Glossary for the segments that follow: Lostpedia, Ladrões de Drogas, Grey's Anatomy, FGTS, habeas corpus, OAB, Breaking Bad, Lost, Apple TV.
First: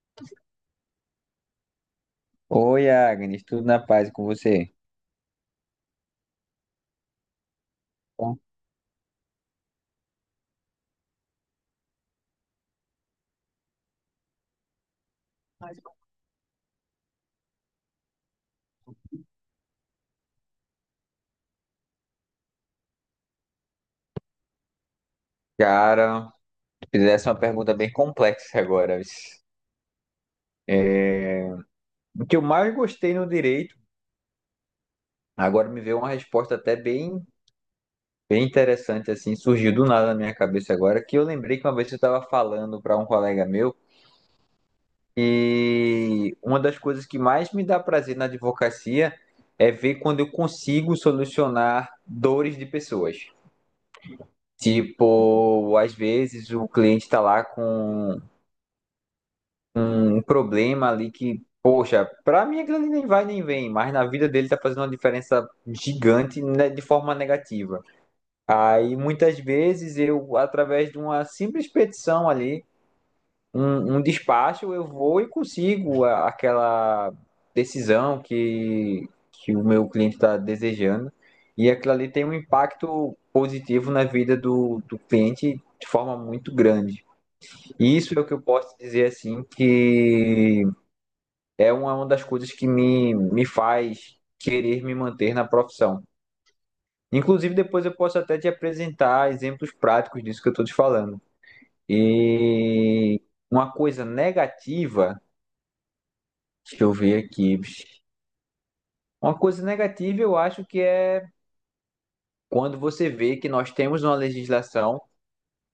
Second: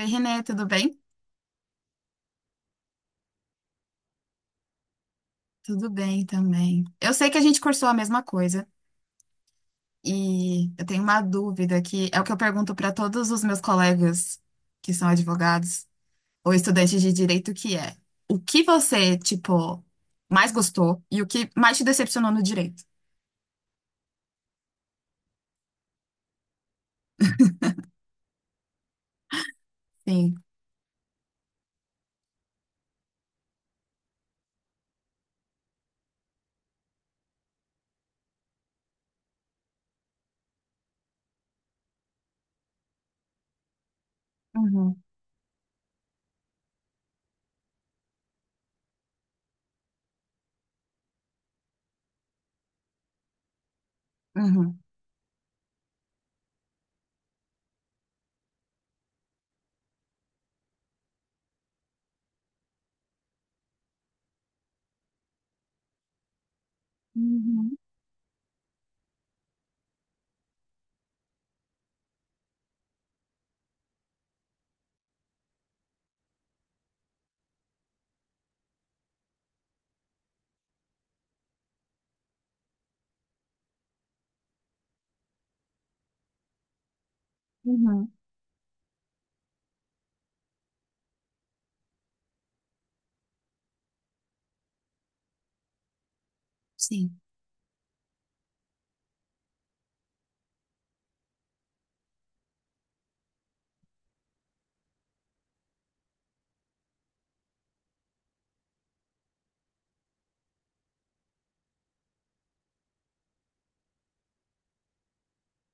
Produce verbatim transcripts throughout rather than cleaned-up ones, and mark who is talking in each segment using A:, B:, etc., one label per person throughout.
A: Oi, Renê, tudo bem?
B: Oi, Agnes, tudo na paz e com você?
A: Tudo bem também. Eu sei que a gente cursou a mesma
B: Bom,
A: coisa e eu tenho uma dúvida que é o que eu pergunto para todos os meus colegas que são advogados ou estudantes de direito, que é: o que você, tipo, mais gostou e o que mais te decepcionou no direito?
B: cara, fizesse uma pergunta bem complexa agora.
A: Sim.
B: O que eu mais gostei no direito, agora me veio uma resposta até bem, bem interessante, assim, surgiu do nada na minha cabeça agora, que eu lembrei que uma vez eu estava falando para um colega meu
A: Uhum.
B: e uma das coisas que mais me dá prazer na advocacia é ver quando eu consigo solucionar dores de pessoas.
A: Uhum.
B: Tipo, às vezes o cliente está lá com um problema ali que, poxa, pra mim aquilo ali nem vai nem vem, mas na vida dele tá fazendo uma diferença gigante, né, de forma
A: Uhum.
B: negativa. Aí muitas vezes eu, através de uma simples petição ali, um, um despacho, eu vou e consigo a- aquela decisão que, que o meu cliente está desejando. E aquilo ali tem um impacto positivo na vida do, do cliente de forma muito grande. E
A: Uhum.
B: isso é o que eu posso dizer assim que é uma, uma das coisas que me, me faz querer me manter na profissão.
A: Sim.
B: Inclusive, depois eu posso até te apresentar exemplos práticos disso que eu estou te falando. E uma coisa negativa, deixa eu ver aqui. Uma coisa negativa eu acho que é quando você vê que nós temos uma legislação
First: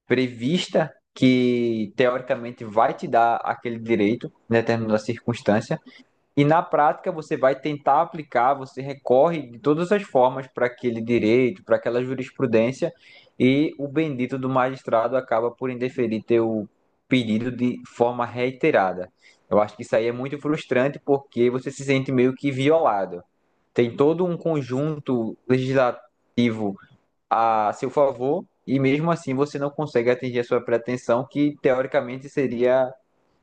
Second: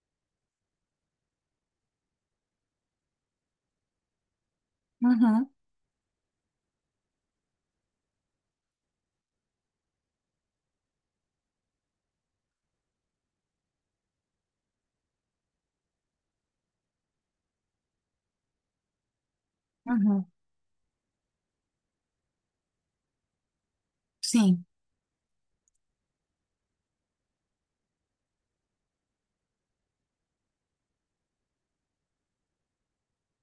B: prevista que teoricamente vai te dar aquele direito em determinada
A: Uhum.
B: circunstância, e na prática você vai tentar aplicar, você recorre de todas as formas para aquele direito, para aquela jurisprudência, e o bendito do magistrado acaba por indeferir teu pedido de forma reiterada. Eu acho que isso aí é
A: Uhum.
B: muito frustrante porque você se sente meio que violado. Tem todo um
A: Sim.
B: conjunto legislativo a seu favor e mesmo assim você não consegue atingir a sua pretensão, que teoricamente seria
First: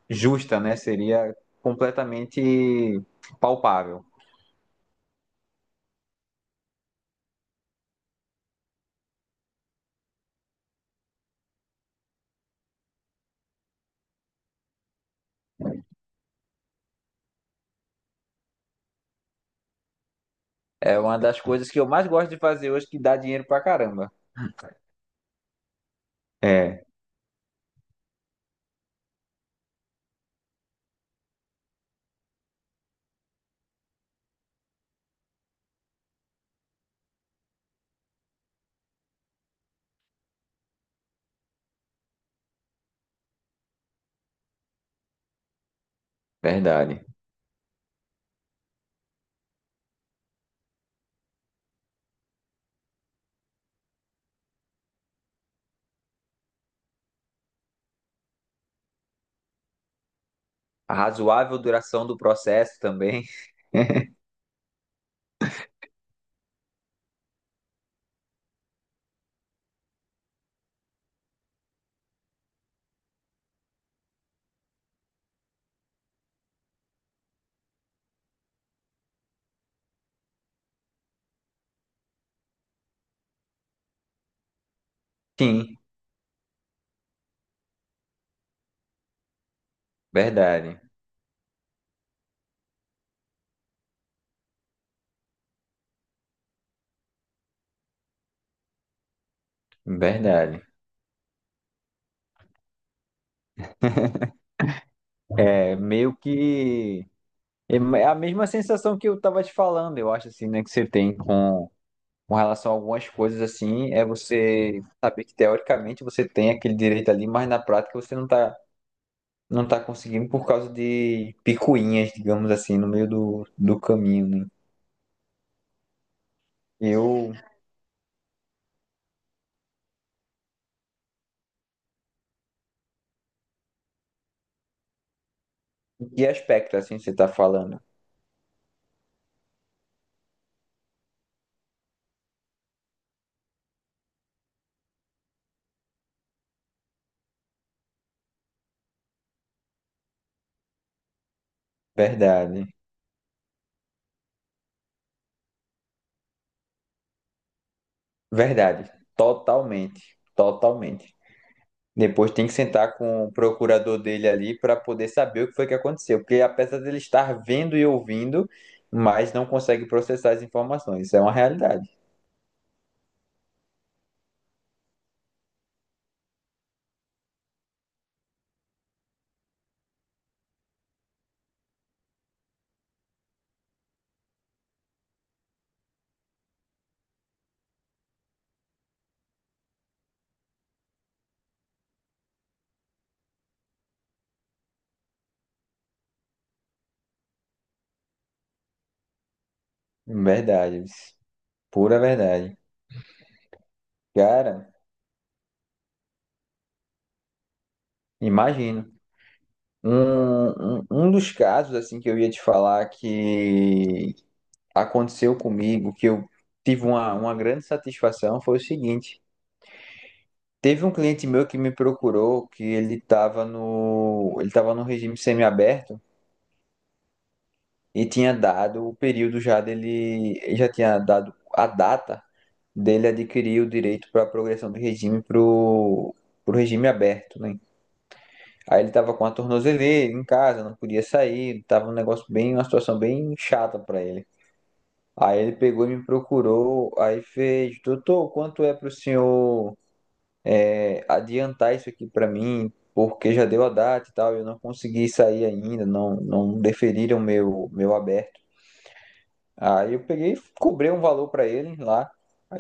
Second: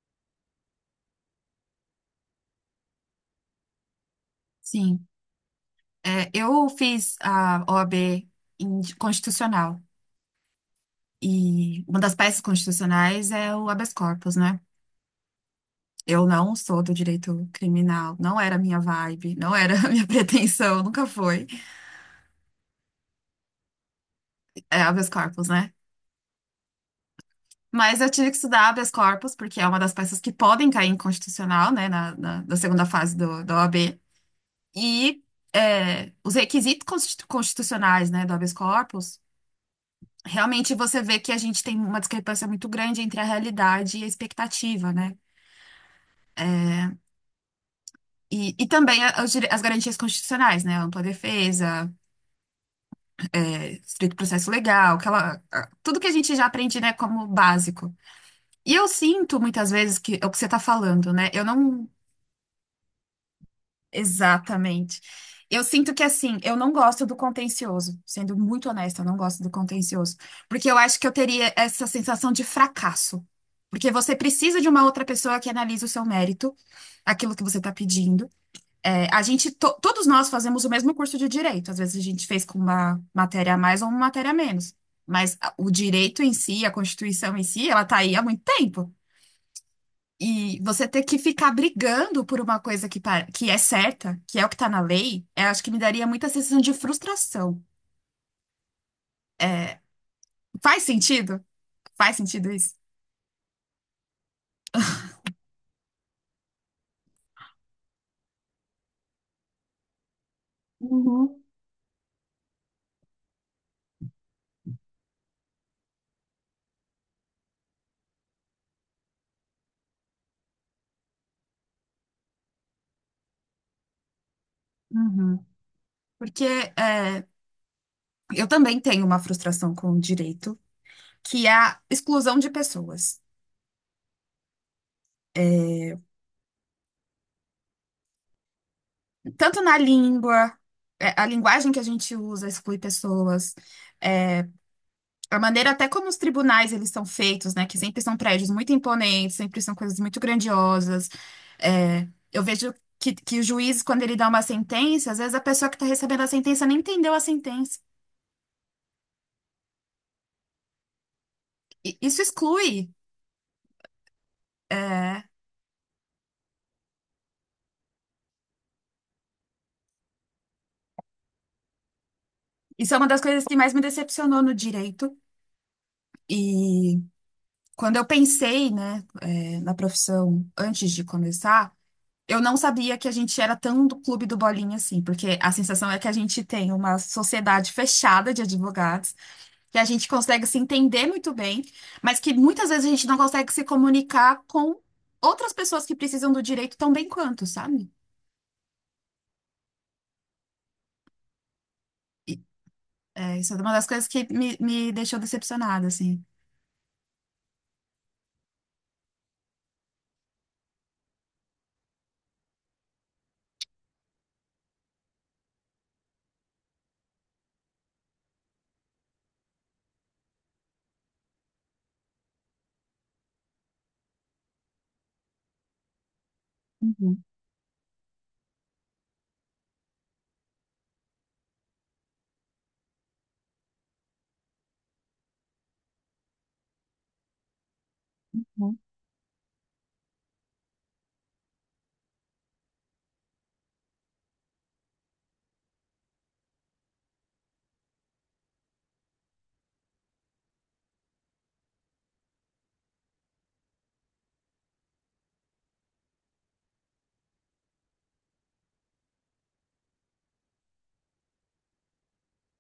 B: justa, né? Seria completamente palpável.
A: Sim. É, eu fiz a O A B em constitucional. E uma das peças constitucionais é o habeas corpus, né? Eu não sou do direito criminal, não era a minha vibe, não era a minha pretensão,
B: É
A: nunca
B: uma das
A: foi.
B: coisas que eu mais gosto de fazer hoje, que dá dinheiro pra caramba.
A: É habeas corpus, né?
B: É,
A: Mas eu tive que estudar habeas corpus, porque é uma das peças que podem cair inconstitucional, né, na, na, na segunda fase do, da O A B. E é, os requisitos constitu- constitucionais, né, do habeas corpus, realmente você vê que a gente tem uma discrepância muito grande entre a realidade e a expectativa, né?
B: verdade.
A: E, e também a- os dire- as garantias constitucionais, né? Ampla defesa, é, estrito processo legal, aquela, a- tudo que a gente já aprende, né, como básico. E eu sinto muitas vezes que é o que você está
B: A
A: falando, né? Eu
B: razoável
A: não.
B: duração do processo também.
A: Exatamente. Eu sinto que, assim, eu não gosto do contencioso. Sendo muito honesta, eu não gosto do contencioso. Porque eu acho que eu teria essa sensação de fracasso. Porque você precisa de uma outra pessoa que analise o seu mérito, aquilo que você está pedindo. É, a gente, to- todos nós fazemos o mesmo curso de direito. Às vezes a gente fez com uma matéria a mais ou uma matéria a menos. Mas a- o
B: Sim,
A: direito em si, a Constituição em si, ela tá aí há muito tempo. E
B: verdade.
A: você ter que ficar brigando por uma coisa que, pa- que é certa, que é o que tá na lei, eu acho que me daria muita sensação de frustração.
B: Verdade.
A: Faz sentido? Faz sentido isso?
B: É meio que. É a mesma sensação que eu tava te falando, eu acho, assim, né? Que você tem com, com relação a algumas coisas, assim, é você saber que teoricamente você tem aquele direito ali, mas na prática você não tá não tá conseguindo por causa de picuinhas, digamos assim, no meio do, do caminho, né?
A: Uhum. Porque é,
B: Eu,
A: eu também tenho uma frustração com o direito, que é a exclusão de pessoas.
B: em que aspecto assim você tá falando?
A: Tanto na língua, é, a linguagem que a gente usa exclui pessoas, é, a maneira até como os tribunais eles são feitos, né? Que sempre são prédios muito imponentes, sempre são coisas muito grandiosas. É, eu
B: Verdade,
A: vejo que, que o juiz, quando ele dá uma sentença, às vezes a pessoa que está recebendo a sentença nem entendeu a sentença.
B: verdade, totalmente, totalmente.
A: E isso
B: Depois tem que
A: exclui.
B: sentar com o procurador dele ali para poder
A: É,
B: saber o que foi que aconteceu, porque apesar dele estar vendo e ouvindo, mas não consegue processar as informações. Isso é uma realidade.
A: isso é uma das coisas que mais me decepcionou no direito. E quando eu pensei, né, é, na profissão antes de começar, eu não sabia que a gente era tão do clube do bolinha assim, porque a sensação é que a gente tem uma sociedade fechada de advogados, que a gente consegue se entender muito bem, mas que muitas vezes a gente não consegue se comunicar com outras pessoas que precisam do direito tão bem quanto, sabe?
B: Verdade, pura
A: E,
B: verdade.
A: é, isso é uma das coisas que me,
B: Cara,
A: me deixou decepcionada, assim.
B: imagino. Um, um, um dos casos assim que eu ia te falar que aconteceu comigo, que eu tive uma, uma grande satisfação, foi o seguinte. Teve um cliente meu que me procurou que ele estava no, ele estava no regime semiaberto
A: Uhum.
B: e tinha dado o período já dele, ele já tinha dado a data dele adquirir o direito para a progressão de regime para o regime aberto, né? Aí ele tava com a tornozeleira em casa, não podia sair, tava um negócio bem, uma situação bem chata pra ele. Aí ele pegou e me procurou, aí fez, doutor, quanto é pro senhor é, adiantar isso aqui pra mim? Porque já deu a data e tal, eu não consegui sair ainda, não, não deferiram meu meu aberto. Aí eu peguei e cobrei um valor pra ele lá.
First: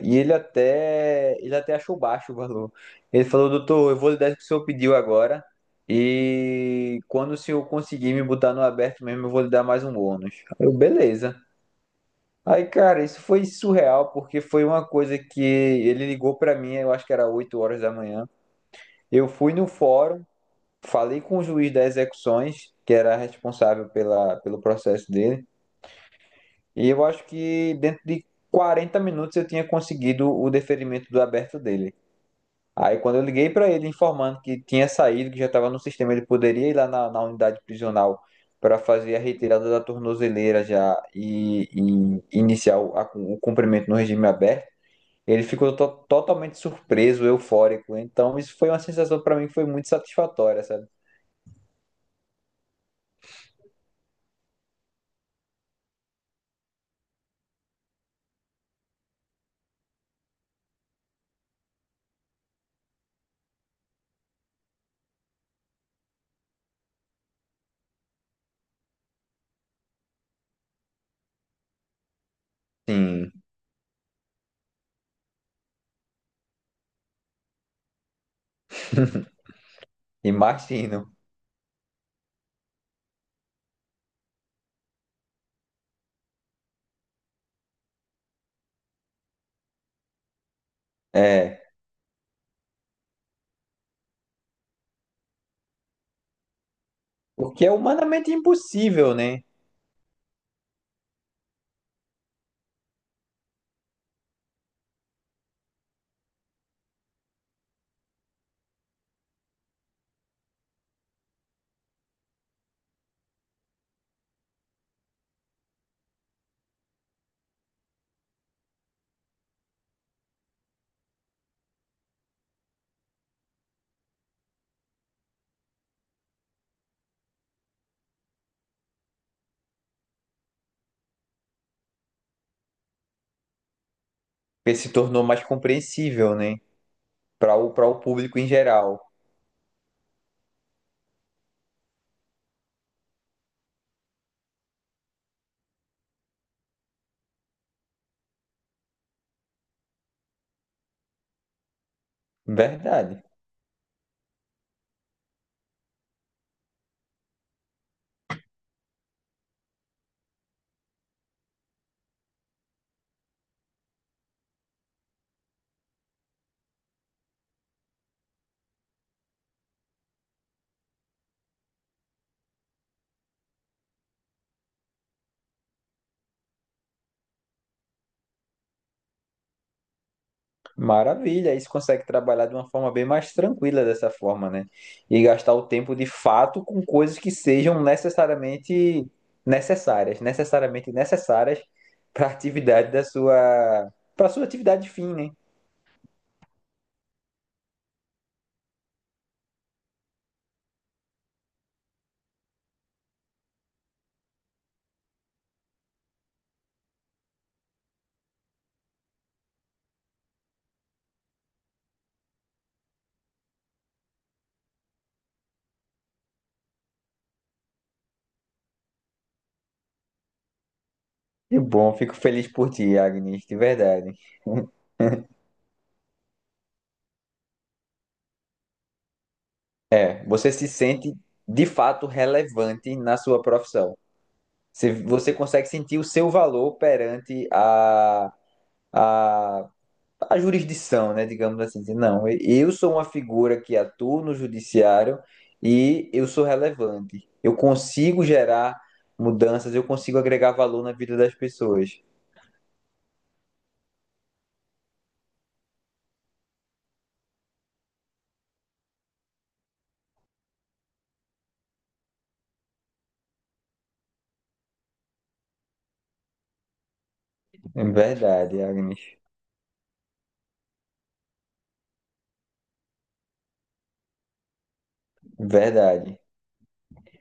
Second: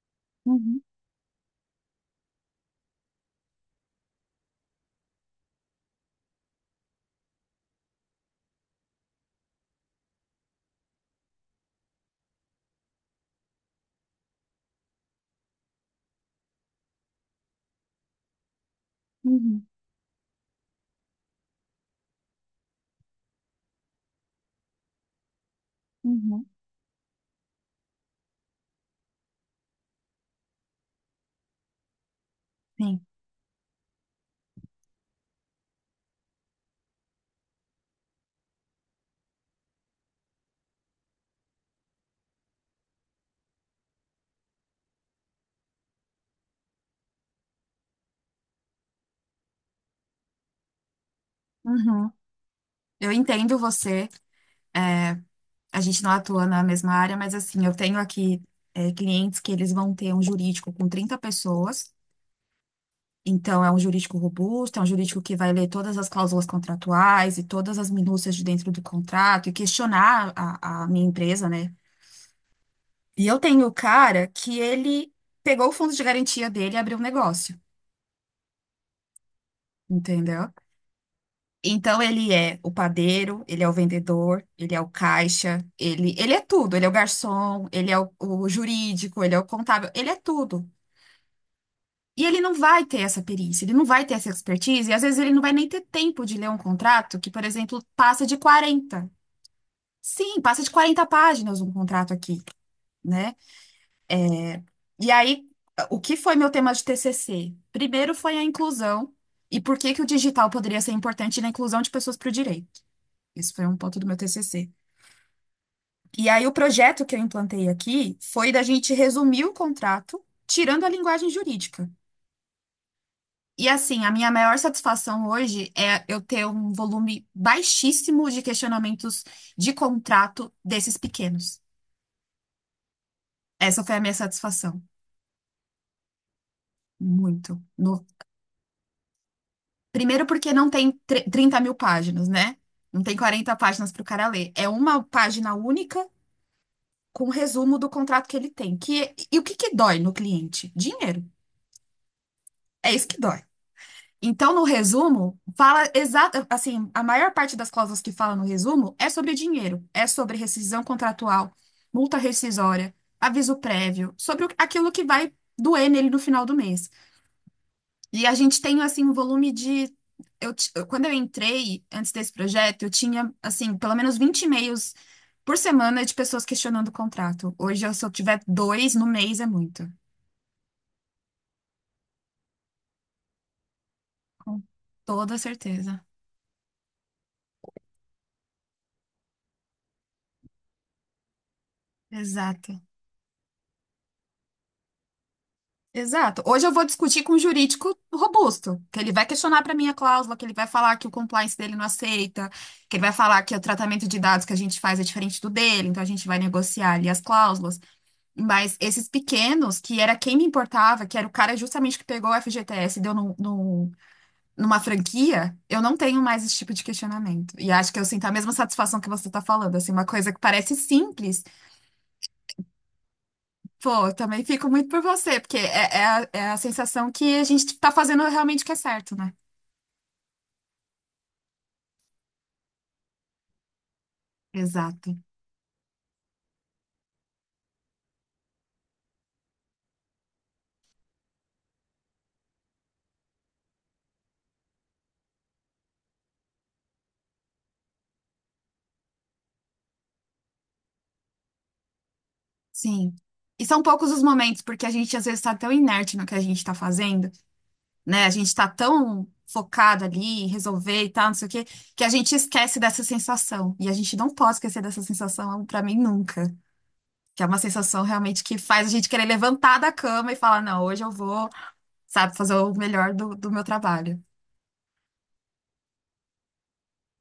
B: E ele
A: Uhum.
B: até, ele até achou baixo o valor. Ele falou, doutor, eu vou lhe dar o que o senhor pediu agora. E quando o senhor conseguir me botar no aberto mesmo, eu vou lhe dar mais um bônus. Eu, beleza. Aí, cara, isso foi surreal, porque foi uma coisa que ele ligou pra mim, eu acho que era oito horas da manhã. Eu fui
A: Uhum.
B: no fórum, falei com o juiz das execuções, que era responsável pela, pelo processo dele.
A: Uhum.
B: E eu acho que dentro de quarenta minutos eu tinha conseguido o deferimento do aberto dele. Aí
A: Sim.
B: quando eu liguei para ele informando que tinha saído, que já estava no sistema, ele poderia ir lá na, na unidade prisional para fazer a retirada da tornozeleira já e, e iniciar o, a- o cumprimento no regime aberto. Ele ficou to- totalmente surpreso, eufórico. Então isso foi uma sensação para mim que foi muito satisfatória, sabe?
A: Uhum. Eu entendo você. É, a gente não atua na mesma área, mas assim, eu tenho aqui é, clientes que eles vão ter um jurídico com trinta pessoas, então é um jurídico robusto, é um jurídico que vai ler todas as cláusulas contratuais e todas as minúcias de dentro do contrato e questionar a, a minha empresa, né? E
B: Sim,
A: eu tenho o cara que ele pegou o fundo de garantia dele e abriu um negócio, entendeu?
B: imagino.
A: Então ele é o padeiro, ele é o vendedor, ele é o caixa, ele, ele é tudo, ele é o garçom, ele é o, o jurídico, ele é o contábil, ele é tudo.
B: É,
A: E ele não vai ter essa perícia, ele não vai ter essa expertise, e às vezes ele não vai nem ter tempo de ler um contrato que, por
B: porque é
A: exemplo, passa
B: humanamente
A: de quarenta.
B: impossível, né?
A: Sim, passa de quarenta páginas um contrato aqui, né? É, e aí, o que foi meu tema de T C C? Primeiro foi a inclusão e por que que o digital poderia ser importante na inclusão de pessoas para o direito. Isso foi um ponto do meu T C C. E aí, o projeto que eu implantei aqui foi da gente resumir o contrato, tirando a linguagem jurídica. E assim, a minha maior satisfação hoje é eu ter um volume baixíssimo de questionamentos de contrato desses pequenos. Essa foi a minha
B: Porque
A: satisfação.
B: se tornou mais compreensível, né? Para
A: Muito.
B: o, para o
A: No-
B: público em geral.
A: Primeiro porque não tem tre- 30 mil páginas, né? Não tem quarenta páginas para o cara ler. É uma página única com resumo do contrato que ele tem. Que... E o que que dói no cliente? Dinheiro. É isso que
B: Verdade.
A: dói. Então, no resumo, fala exato, assim, a maior parte das cláusulas que fala no resumo é sobre dinheiro, é sobre rescisão contratual, multa rescisória, aviso prévio, sobre o- aquilo que vai doer nele no final do mês. E a gente tem assim um volume de eu, ti- eu- quando eu entrei antes desse projeto, eu tinha assim, pelo menos vinte e-mails por semana de pessoas questionando o contrato. Hoje, eu- se eu tiver dois no mês é muito.
B: Maravilha. Aí você consegue trabalhar de uma forma bem mais tranquila dessa forma,
A: Com
B: né? E
A: toda
B: gastar o tempo
A: certeza.
B: de fato com coisas que sejam necessariamente necessárias, necessariamente necessárias para a
A: Exato.
B: atividade da sua, para sua atividade fim, né?
A: Exato. Hoje eu vou discutir com um jurídico robusto, que ele vai questionar para mim a cláusula, que ele vai falar que o compliance dele não aceita, que ele vai falar que o tratamento de dados que a gente faz é diferente do dele, então a gente vai negociar ali as cláusulas. Mas esses pequenos, que era quem me importava, que era o cara justamente que pegou o F G T S e deu no, no- numa franquia, eu não tenho mais esse tipo de questionamento. E acho que eu sinto a mesma satisfação que você está falando, assim, uma coisa que parece simples.
B: Que bom, fico feliz por ti, Agnes, de
A: Pô,
B: verdade.
A: eu também fico muito por você, porque é, é a, é a sensação que a gente tá fazendo realmente o que é certo, né?
B: É, você se sente de fato relevante na sua profissão. Você,
A: Exato.
B: você consegue sentir o seu valor perante a, a, a jurisdição, né? Digamos assim, dizer, não, eu sou uma figura que atua no judiciário e eu sou relevante. Eu consigo gerar mudanças, eu consigo agregar valor na vida das pessoas.
A: Sim. E são poucos os momentos, porque a gente às vezes tá tão inerte no que a gente tá fazendo, né? A gente tá tão focado ali, em resolver e tal, não sei o quê, que a gente esquece dessa sensação. E a gente não pode esquecer dessa sensação, pra mim, nunca. Que é uma
B: É
A: sensação realmente que
B: verdade,
A: faz a
B: Agnes.
A: gente querer levantar da cama e falar, não, hoje eu vou, sabe, fazer o melhor do, do meu trabalho.
B: Verdade.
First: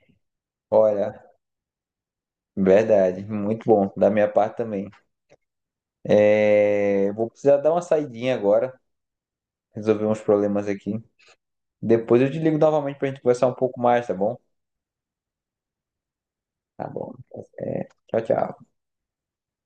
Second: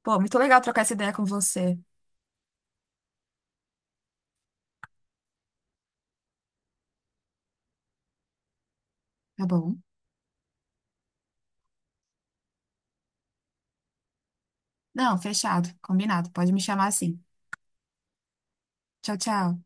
A: Pô, muito legal trocar essa ideia
B: Olha,
A: com você.
B: verdade. Muito bom, da minha parte também. É, vou precisar dar uma saidinha agora,
A: Tá bom.
B: resolver uns problemas aqui. Depois eu te ligo novamente para a gente conversar um pouco mais, tá bom?
A: Não, fechado, combinado. Pode me chamar
B: Tá bom.
A: assim.
B: É, tchau, tchau.
A: Tchau, tchau.